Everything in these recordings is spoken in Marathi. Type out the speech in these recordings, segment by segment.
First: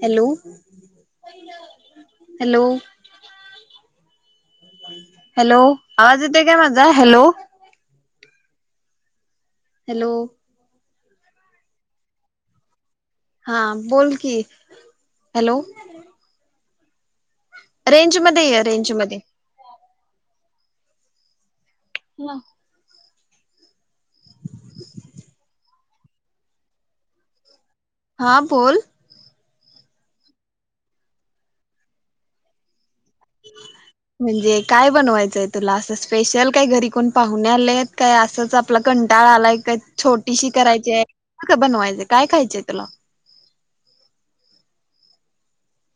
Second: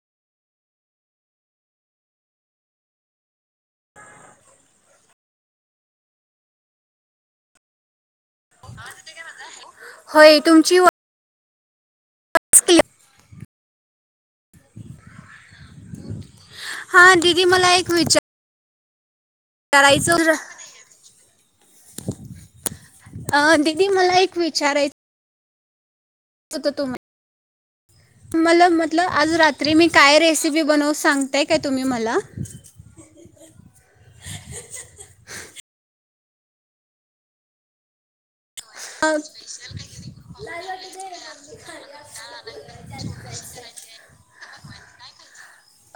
हॅलो? हॅलो? [inaudible] हॅलो? आवाज येतोय काय माझा? हॅलो? आवाज येतोय? हॅलो होय तुमची [inaudible] [unintelligible] हा बोल कि. हॅलो? हा दिदी मला एक रेंज विचा मध्ये ये रेंज मधे करायचं [inaudible] वाव अ दीदी मला एक विचाराय [unintelligible] तुम्हा हा मला बोल म्हतलं आज रात तर मी काय रेसिपी बनवू सांगताय काय तुम्ही मला? म्हणजे काय बनवायचंय तुला आसं स्पेशल काही घरी कोण पाहुणे आलेत काय असाच आप तूला अं, कंटाळा आलाय काय छोटीशी करायची हाय क बनवायची काय खायची आहे तुला?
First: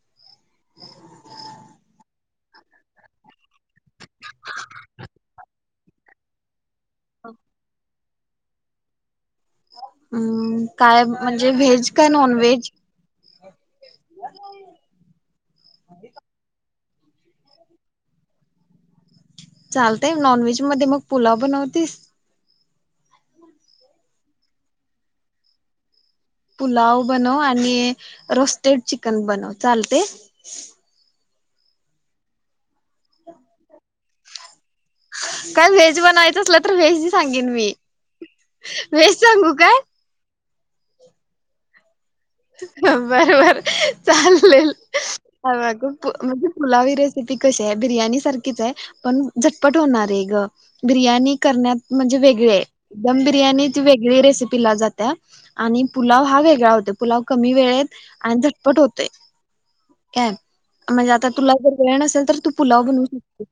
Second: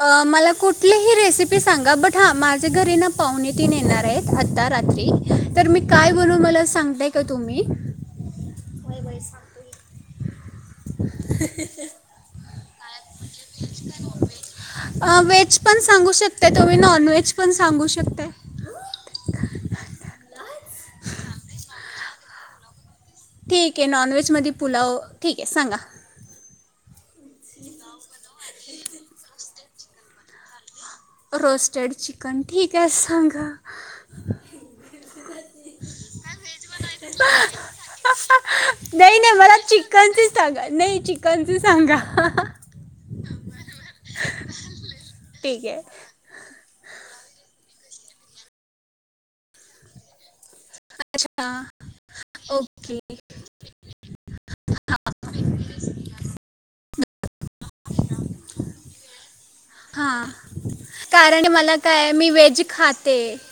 अ मला कुठलीही रेसिपी सांगा बट हा माझे घरी ना पाहुणेतिन येणार आहेत आता रात्री तर मी काय बनवू मला सांगा. लाय का तुम्ही? हम्म काय म्हणजे व्हेज काय नॉनव्हेज? व्हेज पण सांगू शकताय तुम्ही नॉन नॉनव्हेज पण सांगू शकताय. चालतय नॉनव्हेज मध्ये मग पुलाव बनवतीस. ठीक आहे नॉनव्हेजमध्ये पुलाव ठीक आहे सांगा. पुलाव बनव आणि रोस्टेड चिकन बनव चालतय. रोस्टेड चिकन ठीक आहे सांगा. काय व्हेज बनवायचं असल तर व्हेज सांगेन मी व्हेज नाही नाही सांगू मला काय? चिकनचे सांगा नाही चिकनच सांगा. हा बर बर चालेल ठीक आहे म्हणजे पुलावी रेसिपी कशी? त्या बिर्याणी सारखीच आहे पण झटपट होणारी आहे ग बिर्याणी अच्छा करण्यात म्हणजे वेगळे ओके दम बिर्याणी त वेगळी रेसिपीला जात्या आणि पुलाव हा वेगळा होतो. पुलाव कमी वेळेत आणि झटपट होतय, हां काय म्हणजे आता कारण तुला जर मला वेळ काय नसेल मी तर तू व्हेज पुलाव बनवू खाते शकते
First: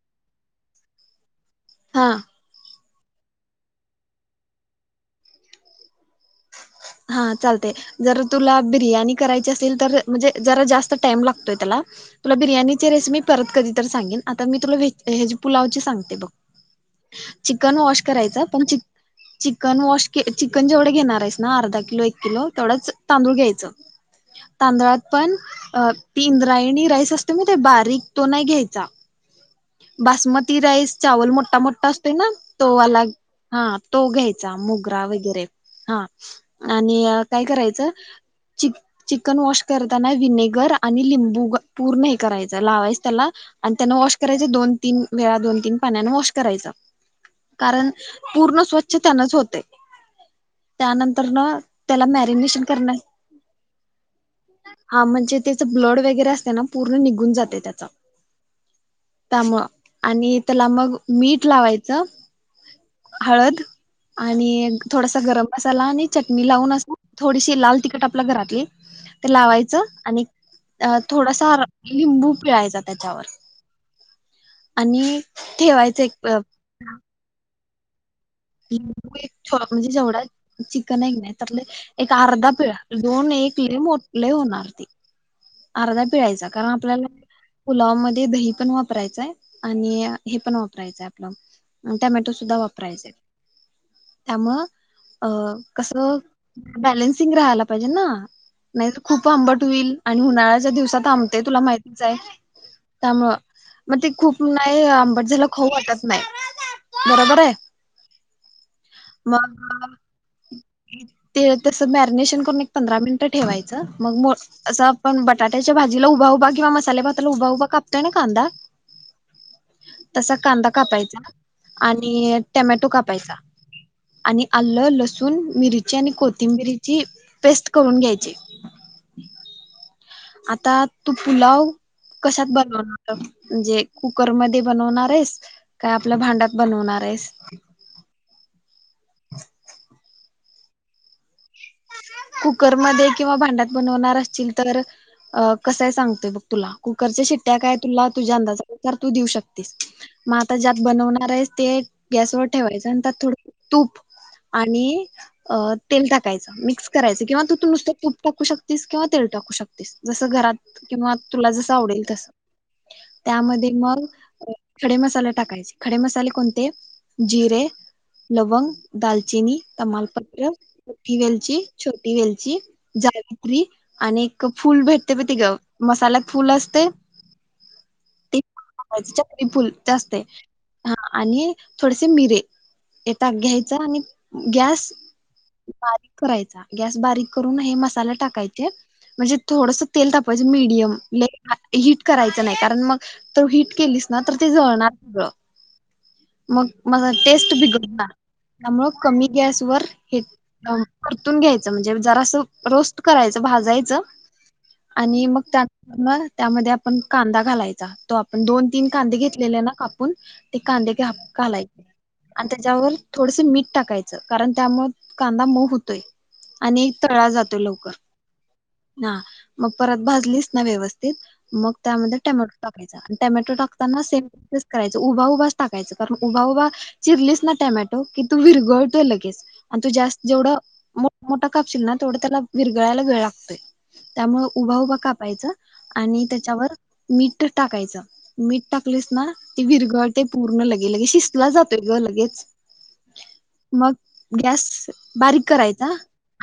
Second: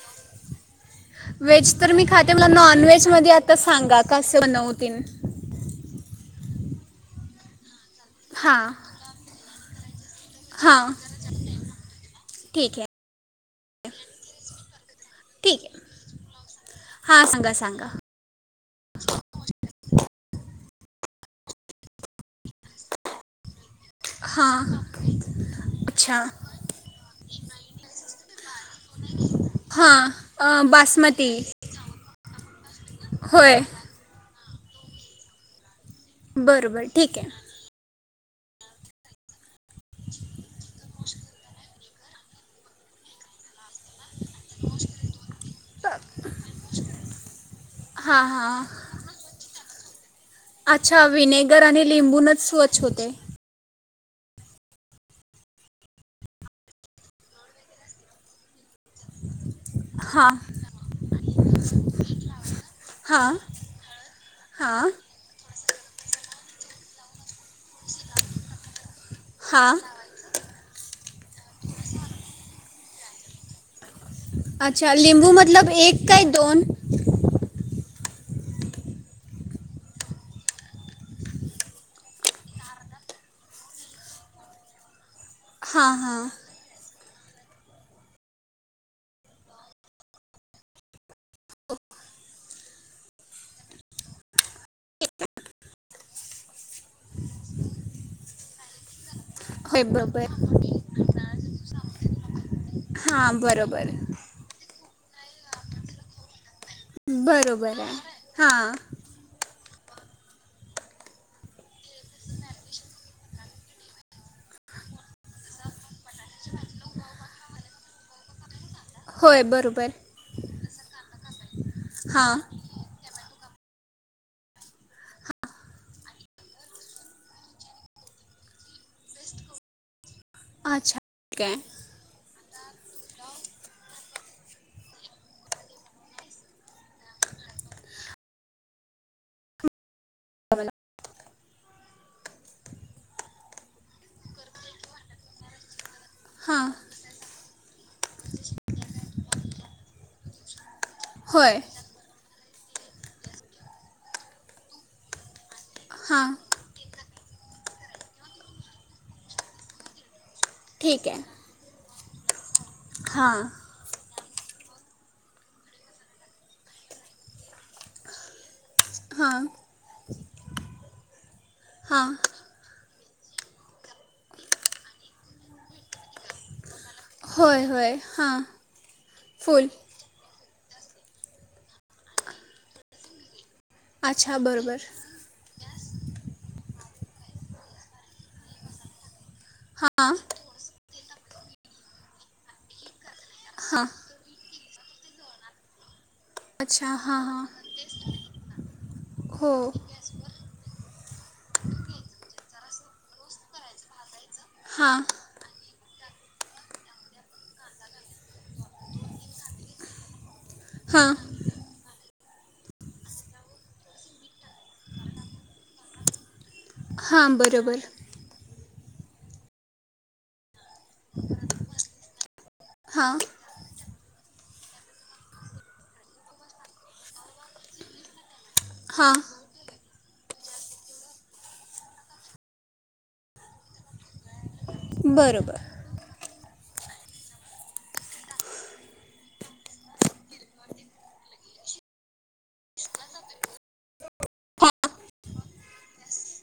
व्हेज तर मी हा खाते मला नॉनव्हेजमध्ये आता सांगा कसं बनवतील. हा चालतय. जर तुला हां बिर्याणी करायची अस असतील तर, म्हणजे जरा हां जास्त टाईम लागतोय त्याला तुला ठीक आहे बिर्याणीची रेसिपी मी परत कधी तरी सांगेन आता मी तुला वेज हेजी ठीक आहे पुलावची सांगते बघ हां सांगा चिकन सांगा वॉश करायचा पण ची चिकन वॉश के चिकन चिकन जेवढं घेणार हायेसा. ना अर्धा किलो एक किलो तेवढंच तांदूळ घ्यायचं हां तांदळात पण अच्छा ती इंद्रायणी राईस असतोय माहित हाय मग ते बारीक तो नाही घ्यायचा हां बासमती अं, राईस चावल बासमती मोठा मोठा असते ना तोवाला होय हा तो घ्यायचा. चा मोगरा वगैरे बरोबर आणि ठीक आहे काय करायचं अ चिक चिकन वॉश करताना विनेगर आणि लिंबू पूर्ण हे करायच लावायच त्याला आणि त्यान वॉश करायच दोन तीन, वेळा दोन तीन, पाण्याने वॉश करायच कारण हां पूर्ण हां स्वच्छ त्यानच होतय. अच्छा विनेगर आणि त्याला लिंबूनच मॅरिनेशन स्वच्छ करण्या होतय. हा म्हणजे त्याच ब्लड वगैरे असते ना पूर्ण निघून जाते त्याच त्यामुळ. हां आणि त्याला मग मीठ लावायचं हां हळद आणि हां थोडसा गरम मसाला आणि चटणी लावून असं थोडीशी लाल तिखट आपल्या घरातली ते हां लावायचं आणि अ थोडासा लिंबू पिळायचा त्याच्यावर. अच्छा आणि लिंबू मतलब ठेवायचं एक काय अ, दोन लिंबू एक म्हणजे जेवढा चिकन नाहीन त्यातले एक अर्धा पिळा दोन एक लई मोठ लयी होणार ते. हां अर्धा हां पिळायचा कारण आपल्याला पुलावामध्ये दही पण वापरायचंय, आणि हे पण वापरायचंय, आहे आपलं टोमॅटो सुद्धा वापरायचय. त्यामुळं अ कस बॅलन्सिंग राहायला पाहिजे ना नाही खूप आंबट होय होईल आणि बरोबर उन्हाळ्याच्या दिवसात आंबते तुला माहितीच आहे. त्यामुळ हां बरोबर मग ते खूप नाही आबं पट झालं खाऊ वाटत नाही. बरोबर आहे! हां! मग ते! तसं मॅरनेशन करून एक पंधरा मिनट ठेवायच मग मू असं आपण बटाट्याच्या भाजीला उभा उभा, किंवा मसाले भाताला उभा उभा, कापतोय ना कांदा. होय बरोबर तसा कांदा कापायचा. हां आणि टमॅटो कापायचा. आणि आलं लसूण मिरची आणि कोथिंबिरची पेस्ट करून घ्यायची. आता अच्छा तू ठीक पुलाव आहे कशात ब म्हणजे कुकरमध्ये बनवणार आहेस, का आपल्या भांड्यात बनवणार आहेस. कुकरमध्ये किंवा भांड्यात बनवणार असचील तर अ कसंय सांगतोय ब हां तुला, कुकरच्या शिट्ट्या काय तुला तुझ्या अंदाजानुसार तू देऊ शकतेस मग आता ज्यात. बनवणार आहेस होय ते. गॅस वर ठेवायच आणि त्यात थोडं तूप आणि तेल अ टाक हां मिक्स कराचं किंवा तू तूप टाकू शकतीस किंवा तेल टाकू शकतीस जसं घरात. ठीक किंवा आहे तुला जसं तावडेल तसं. हां त्यामध्ये मग खडे मसाले टाकायचे खडे मसाले कोणते जिरे लवंग हां दालचिनी तमालपत्र मोठी वेलची, हां छोटी वेलची, जायपत्री आणि फूल भेटतय बघं ते गं मसाल्यात फूल असतय होय होय हां चक्री फुल ते असते हा आणि थोडेसे मिरे येता घ्याय च घ्यायचं आणि अच्छा बरोबर गॅस बारीक करायचा गॅस बारीक करून हे मसाल्यात टाकायचे म्हणजे थोडंसं हां तेल तापवायचं मिडियम लई [inaudible] हिट करायचं नाही कारण मग तू हिट हां केलीस ना तर ते जळणार बह मग अच्छा मह हां हां टेस्ट बिघडणार त्यामुळं कमी हो गॅस वर हे परतून घ्यायचं म्हणजे जरा असं रोस्ट करायचं भाजायचं हां आणि मग त्या त्यामध्ये आपण कांदा घालायचा तो आपण दोन तीन कांदे घेतलेले ना कापून ते कांदे हां घ्या घालायचे. आणि त्याच्यावर थोडस मीठ टाकायचं कारण त्यामुळे कांदा मऊ होतोय आणि तळा हां जातो बरोबर लवकर ह मग परत भाजलीच ना व्यवस्थित मग त्यामध्ये टॅमॅ टाकायचा आणि हां टॅमॅटो टाक त्यांना सेम प्रोसेस करायचं, उभा -उभाच टाकायच कारण उभा उभा चिरलीस ना टोमॅटो की, तो विरगळतोय हां लगेच आणि तो जास्त जेवढं मोठ मोठं कापशील ना तेवढं त्याला विरगळायला वेळ लागतोय त्यामुळ उभा उभा कापायच बरोबर आणि त्या त्याच्यावर मीठ टाकायचं मीठ टाकलेस ना ते विरगळतय पूर्ण, लगे लगे शिजला जातोय ग लगेच मग गॅस बारीक करायचा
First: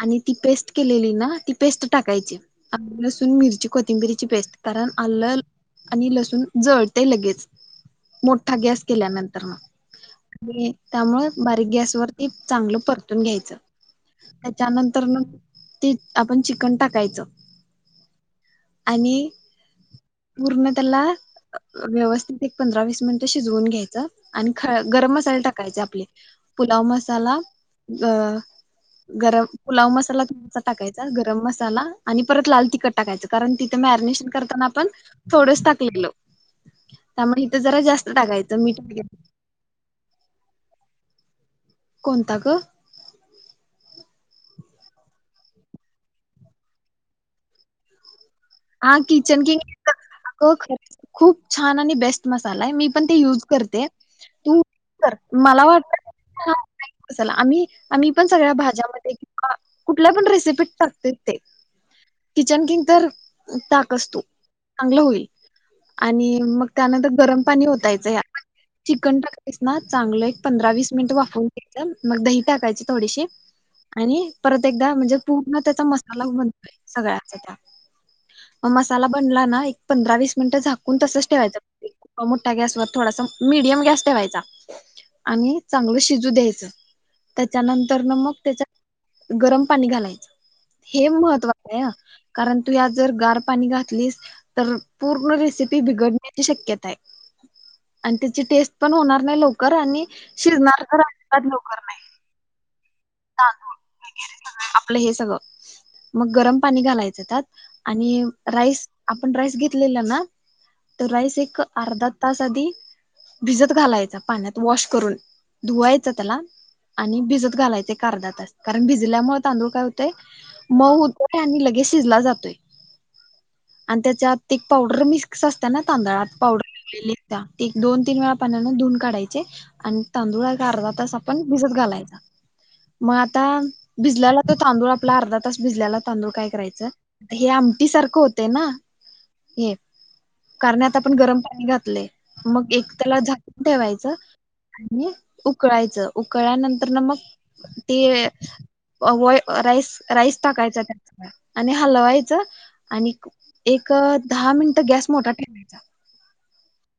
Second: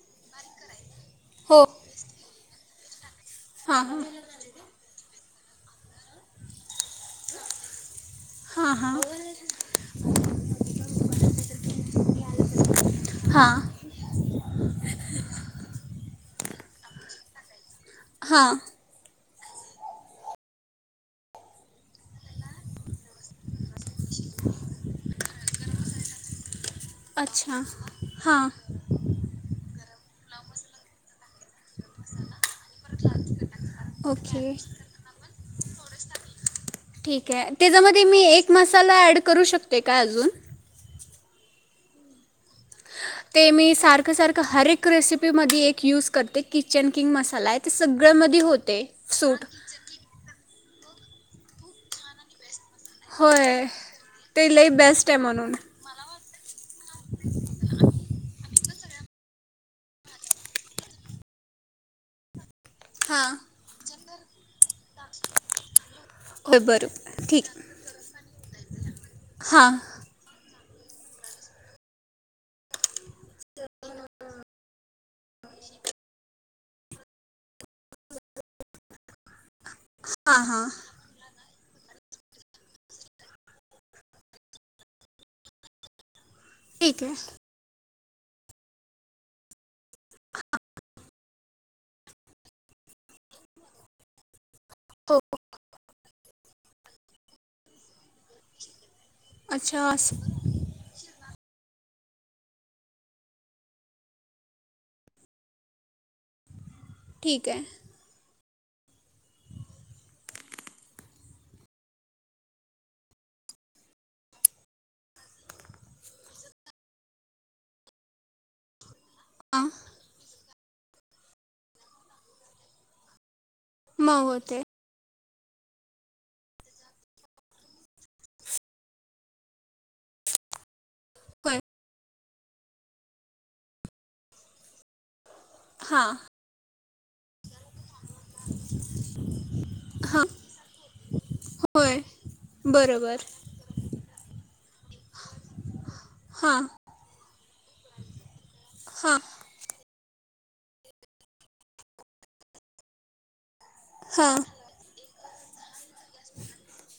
आणि ती पेस्ट केलेली ना ती हो पेस्ट टाकायची आलं लसूण मिरची हां हां कोथिंबिरीची पेस्ट कारण आलं आणि लसूण जळतय लगेच मोठा हां गॅस हां केल्यानंतरन आणि त्यामुळ बारीक गॅसवरती चांगलं परत वतुन हां घ्यायचं त्याच्यानंतर न ते आपण चिकन टाकायचं हां आणि पूर्ण त्याला व्यवस्थित एक पंधरा वीस मिनिट शिजवून घ्यायचं आणि ख गरम मसाले टाकायचे आपले पुलाव मसाला अच्छा ज हां गरम पुलाव मसाला तुप टाकायचा गरम मसाला आणि परत लाल तिखट टाकायच कारण ती ते मॅर्निश ओके करताना आपण थोडस टाक पिट लावून ठीक आहे त्याच्यामध्ये मी एक मीठ मसाला वगैरे ऍड करू शकते काय अजून? कोणता गं ते मी सारखं-सारखं हर एक रेसिपी मध्ये एक यूज करते किचन किंग मसाला आहे ते सगळ्या मधी आ किचन किंग मसाला अगं खरं खूप छान आणि बेस्ट मस्त साला आहे मी पण ते युज होय करते ते तू लई बेस्ट कर आहे म्हणून मला वाटतय [inaudible] मसाला आम्ही आम्ही पण सगळ्या भाज्यामध्ये किंवा कुठल्या पण रेसिपीत टाकतय ते कि चन किंग तर हां ताक असतो चांगलं होईल आणि होय मग त्यानंतर बरोबर गरम ठीक पाणी ओतायचं या चिकन टाकलयस हां ना चांगलय पंधरा वीस मिनिट वाफवून द्यायच मग दही टाकायची थोडीशी आणि परत एकदा म्हणजे पूर्ण त्याचा मसाला बनतोय सगळ्याचा त्या म मसाला बनला ना ए पंधरा वीस हां मिंट हां झाकून तसच ठेवायचं अ मोठ्ठा गॅसवर थोडासा मिडियम गॅस ठेवायचा आणि चांगल शिज तु देयाच्या ठीक आहे त्याच्यानंतर तर ना मग त्याच्यात गरम पाणी घालायचं हे महत्त्वाचं कारण आहे तू यात जर गार पाणी घातलीस तर पूर्ण रेसिपी बिगड त्याची शक्यता आहे आणि त्याची टेस्ट पण होणार नाय लवकर अच्छा आणि असं शिजनार तर आजिबात लवकर नाही टाकून आपलं हे सगळं मग गरम पाणी घालायचा त्याात ठीक आहे आणि राइस आपण राइस घेतलेला ना तर राइस एक आर्धा तास आधी भिजत घालायचा पाण्यात वॉश करून धुवायचा त्याला आणि भिजत घालायचा आर्धा तास कारण भिज जिल्यामुळ हां तांदूळ काय होतेय म होतोय आणि लगेच शिजला जातोय आणि मग त्याच्यात होते तीक पावडर मिस्क सस्त्या ना तांदळात पावडर लागलेली त्या एक, दोन, तीन वेळा पानाने धुून काढायचे आणि तांदुळ गारवा तस पण होय भिजत घालायचा म आता भिजलेला तो तांदूळ आपल्या आर्धात आताच भिजल्याला हां तांदूळ काय करायचं? धेयाम ती सारखं होते ना हे हां कारण आता आपण गरम पाणी होय घातलय मग एक त्याला बरोबर झाकून ठेवायचं आणि उकळायचं हां उकळल्यानंतर ना मग ते हां अवय अ राइस राईस टाकायचा त्याच्या आणि हलवायचं आणि एक अ हां दहा मिनिटं गॅस मोठा दीपीका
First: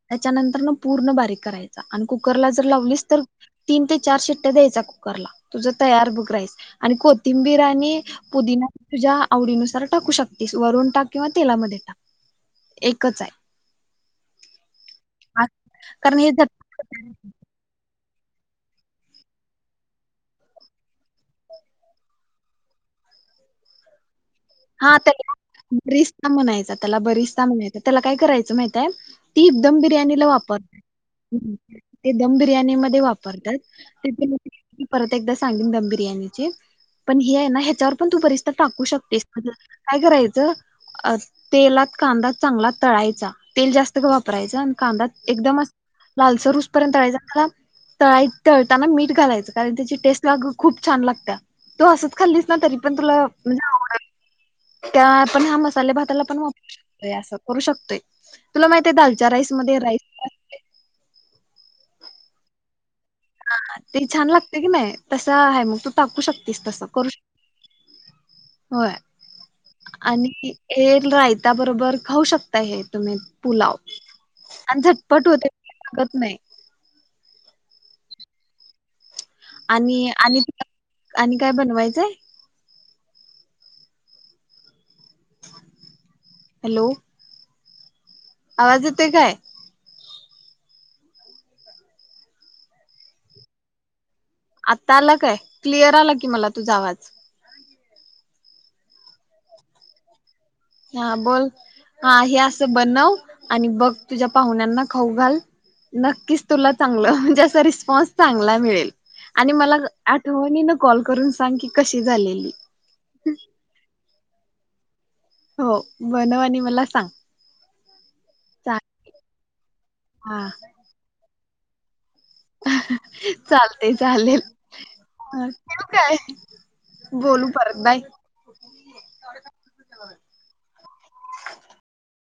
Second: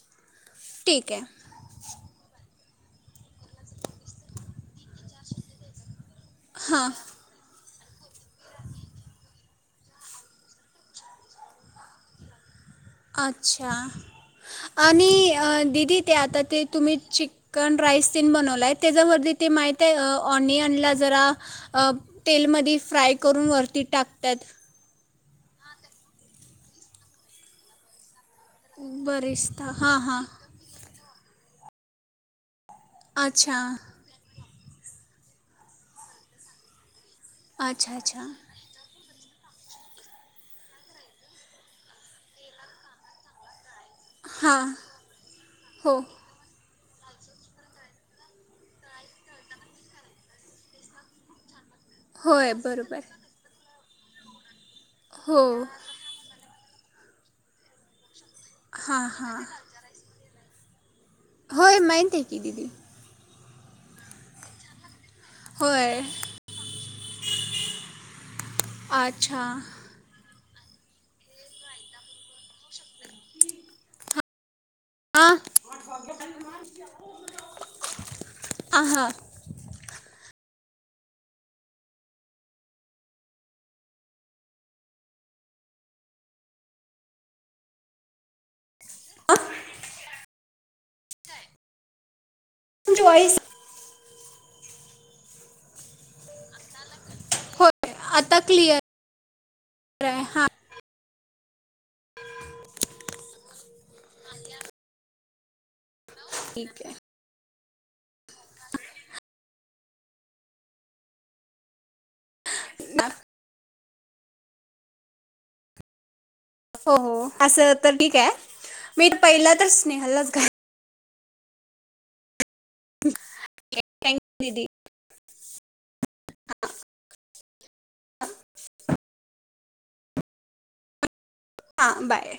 त्याच्यानंतर ना ठीक पूर्ण आहे बारीक करायचा आणि कुकरला च तर लावलीस तर तीन ते चार शिट्ट्या दयायच्या कुकरला तुझं तयार बघ राईस हां आणि कोथींबीर आणि पुदीना तुझ्या आवडीनुसार टाकू शकतेस वरून टाक किंवा तेलामध्ये टाक एकच आहे अच्छा आणि अ दिदी ते कारण हे आता ते तुम्ही झटपट चीक्कन राइस तीन बनवलाय त्याजावरती ते माहित ये अ ऑनियनला जरा तेलमध्ये फ्राय करून वरती टाक हा त्या ती बरीस्ता म्हणायचा, त्याला बरीस्ता म्हणायचा त्याला काय करायचं, माहित आहे बरिस्ता एकदम हां हां बिर्याणीला वापर ते दम बिर्याणी बिर्याणी मध्ये अच्छा वापरतात मी परत एकदा सांगीन दम बिर्याणीची पण हे आहे ना, ह्याच्यावर अच्छा पण तू अच्छा बरीस्ता टाकू शकतेस काय करायचं तेलात कांदा चांगला तळायचा तेल जास्त वापरायच आणि हां कांदा एकदम हो असा लालसर होऊ पर्यंत तळायच तळाय तळताना मीठ घालायचं, कारण त्याची टेस्ट ला ग खूप छान लागत्या. तू असंच खालीस होय ना तरी पण बरोबर तुला म्हणजे आवडेल त्या हो आपण ह्या मसाले भाताला पण वाप असं करू शकतोय तुला माहित आहे हां दालच्या हां राईस मध्ये राईस होय माहीत आहे की, दीदी ह ते छान लागतयं क नाही तसं आहे मग तू होय टाकू शकतेस तसं करू शकतीस होय अच्छा आणि हे रायता बरोबर खाऊ शकता हे तुम्ही पुलाव आणि झटपट हा होते [unintelligible] लागत नाही हा आणि आणि आणि काय बनवायचंय? हॅलो, आवाज येतोय काय? [unintelligible] तुमची वॉईस आता आला काय क्लियर आला की मला तुझा आवाज. होय आता क्लिअर आहे. हा, हां बोल हा हे असं बनव आणि बघ तुझ्या पाहुण्यांना खाऊ घाल. नक्कीच तुला ठीक आहे चांगलं म्हणजे असं [unintelligible] फस्ट चांगला मिळेल आणि मला आठवणीन कॉल करून सांग की कशी झालेली. [unintelligible] हो. बनव आणि मला हो सांग हो असं तर ठीक आहे, चा मी पहिल [inaudible] हा चालते. चालेल थँक्यू दीदी ठेऊ काय? बोलू परत बाय. [unintelligible] [unintelligible] हा, बाय.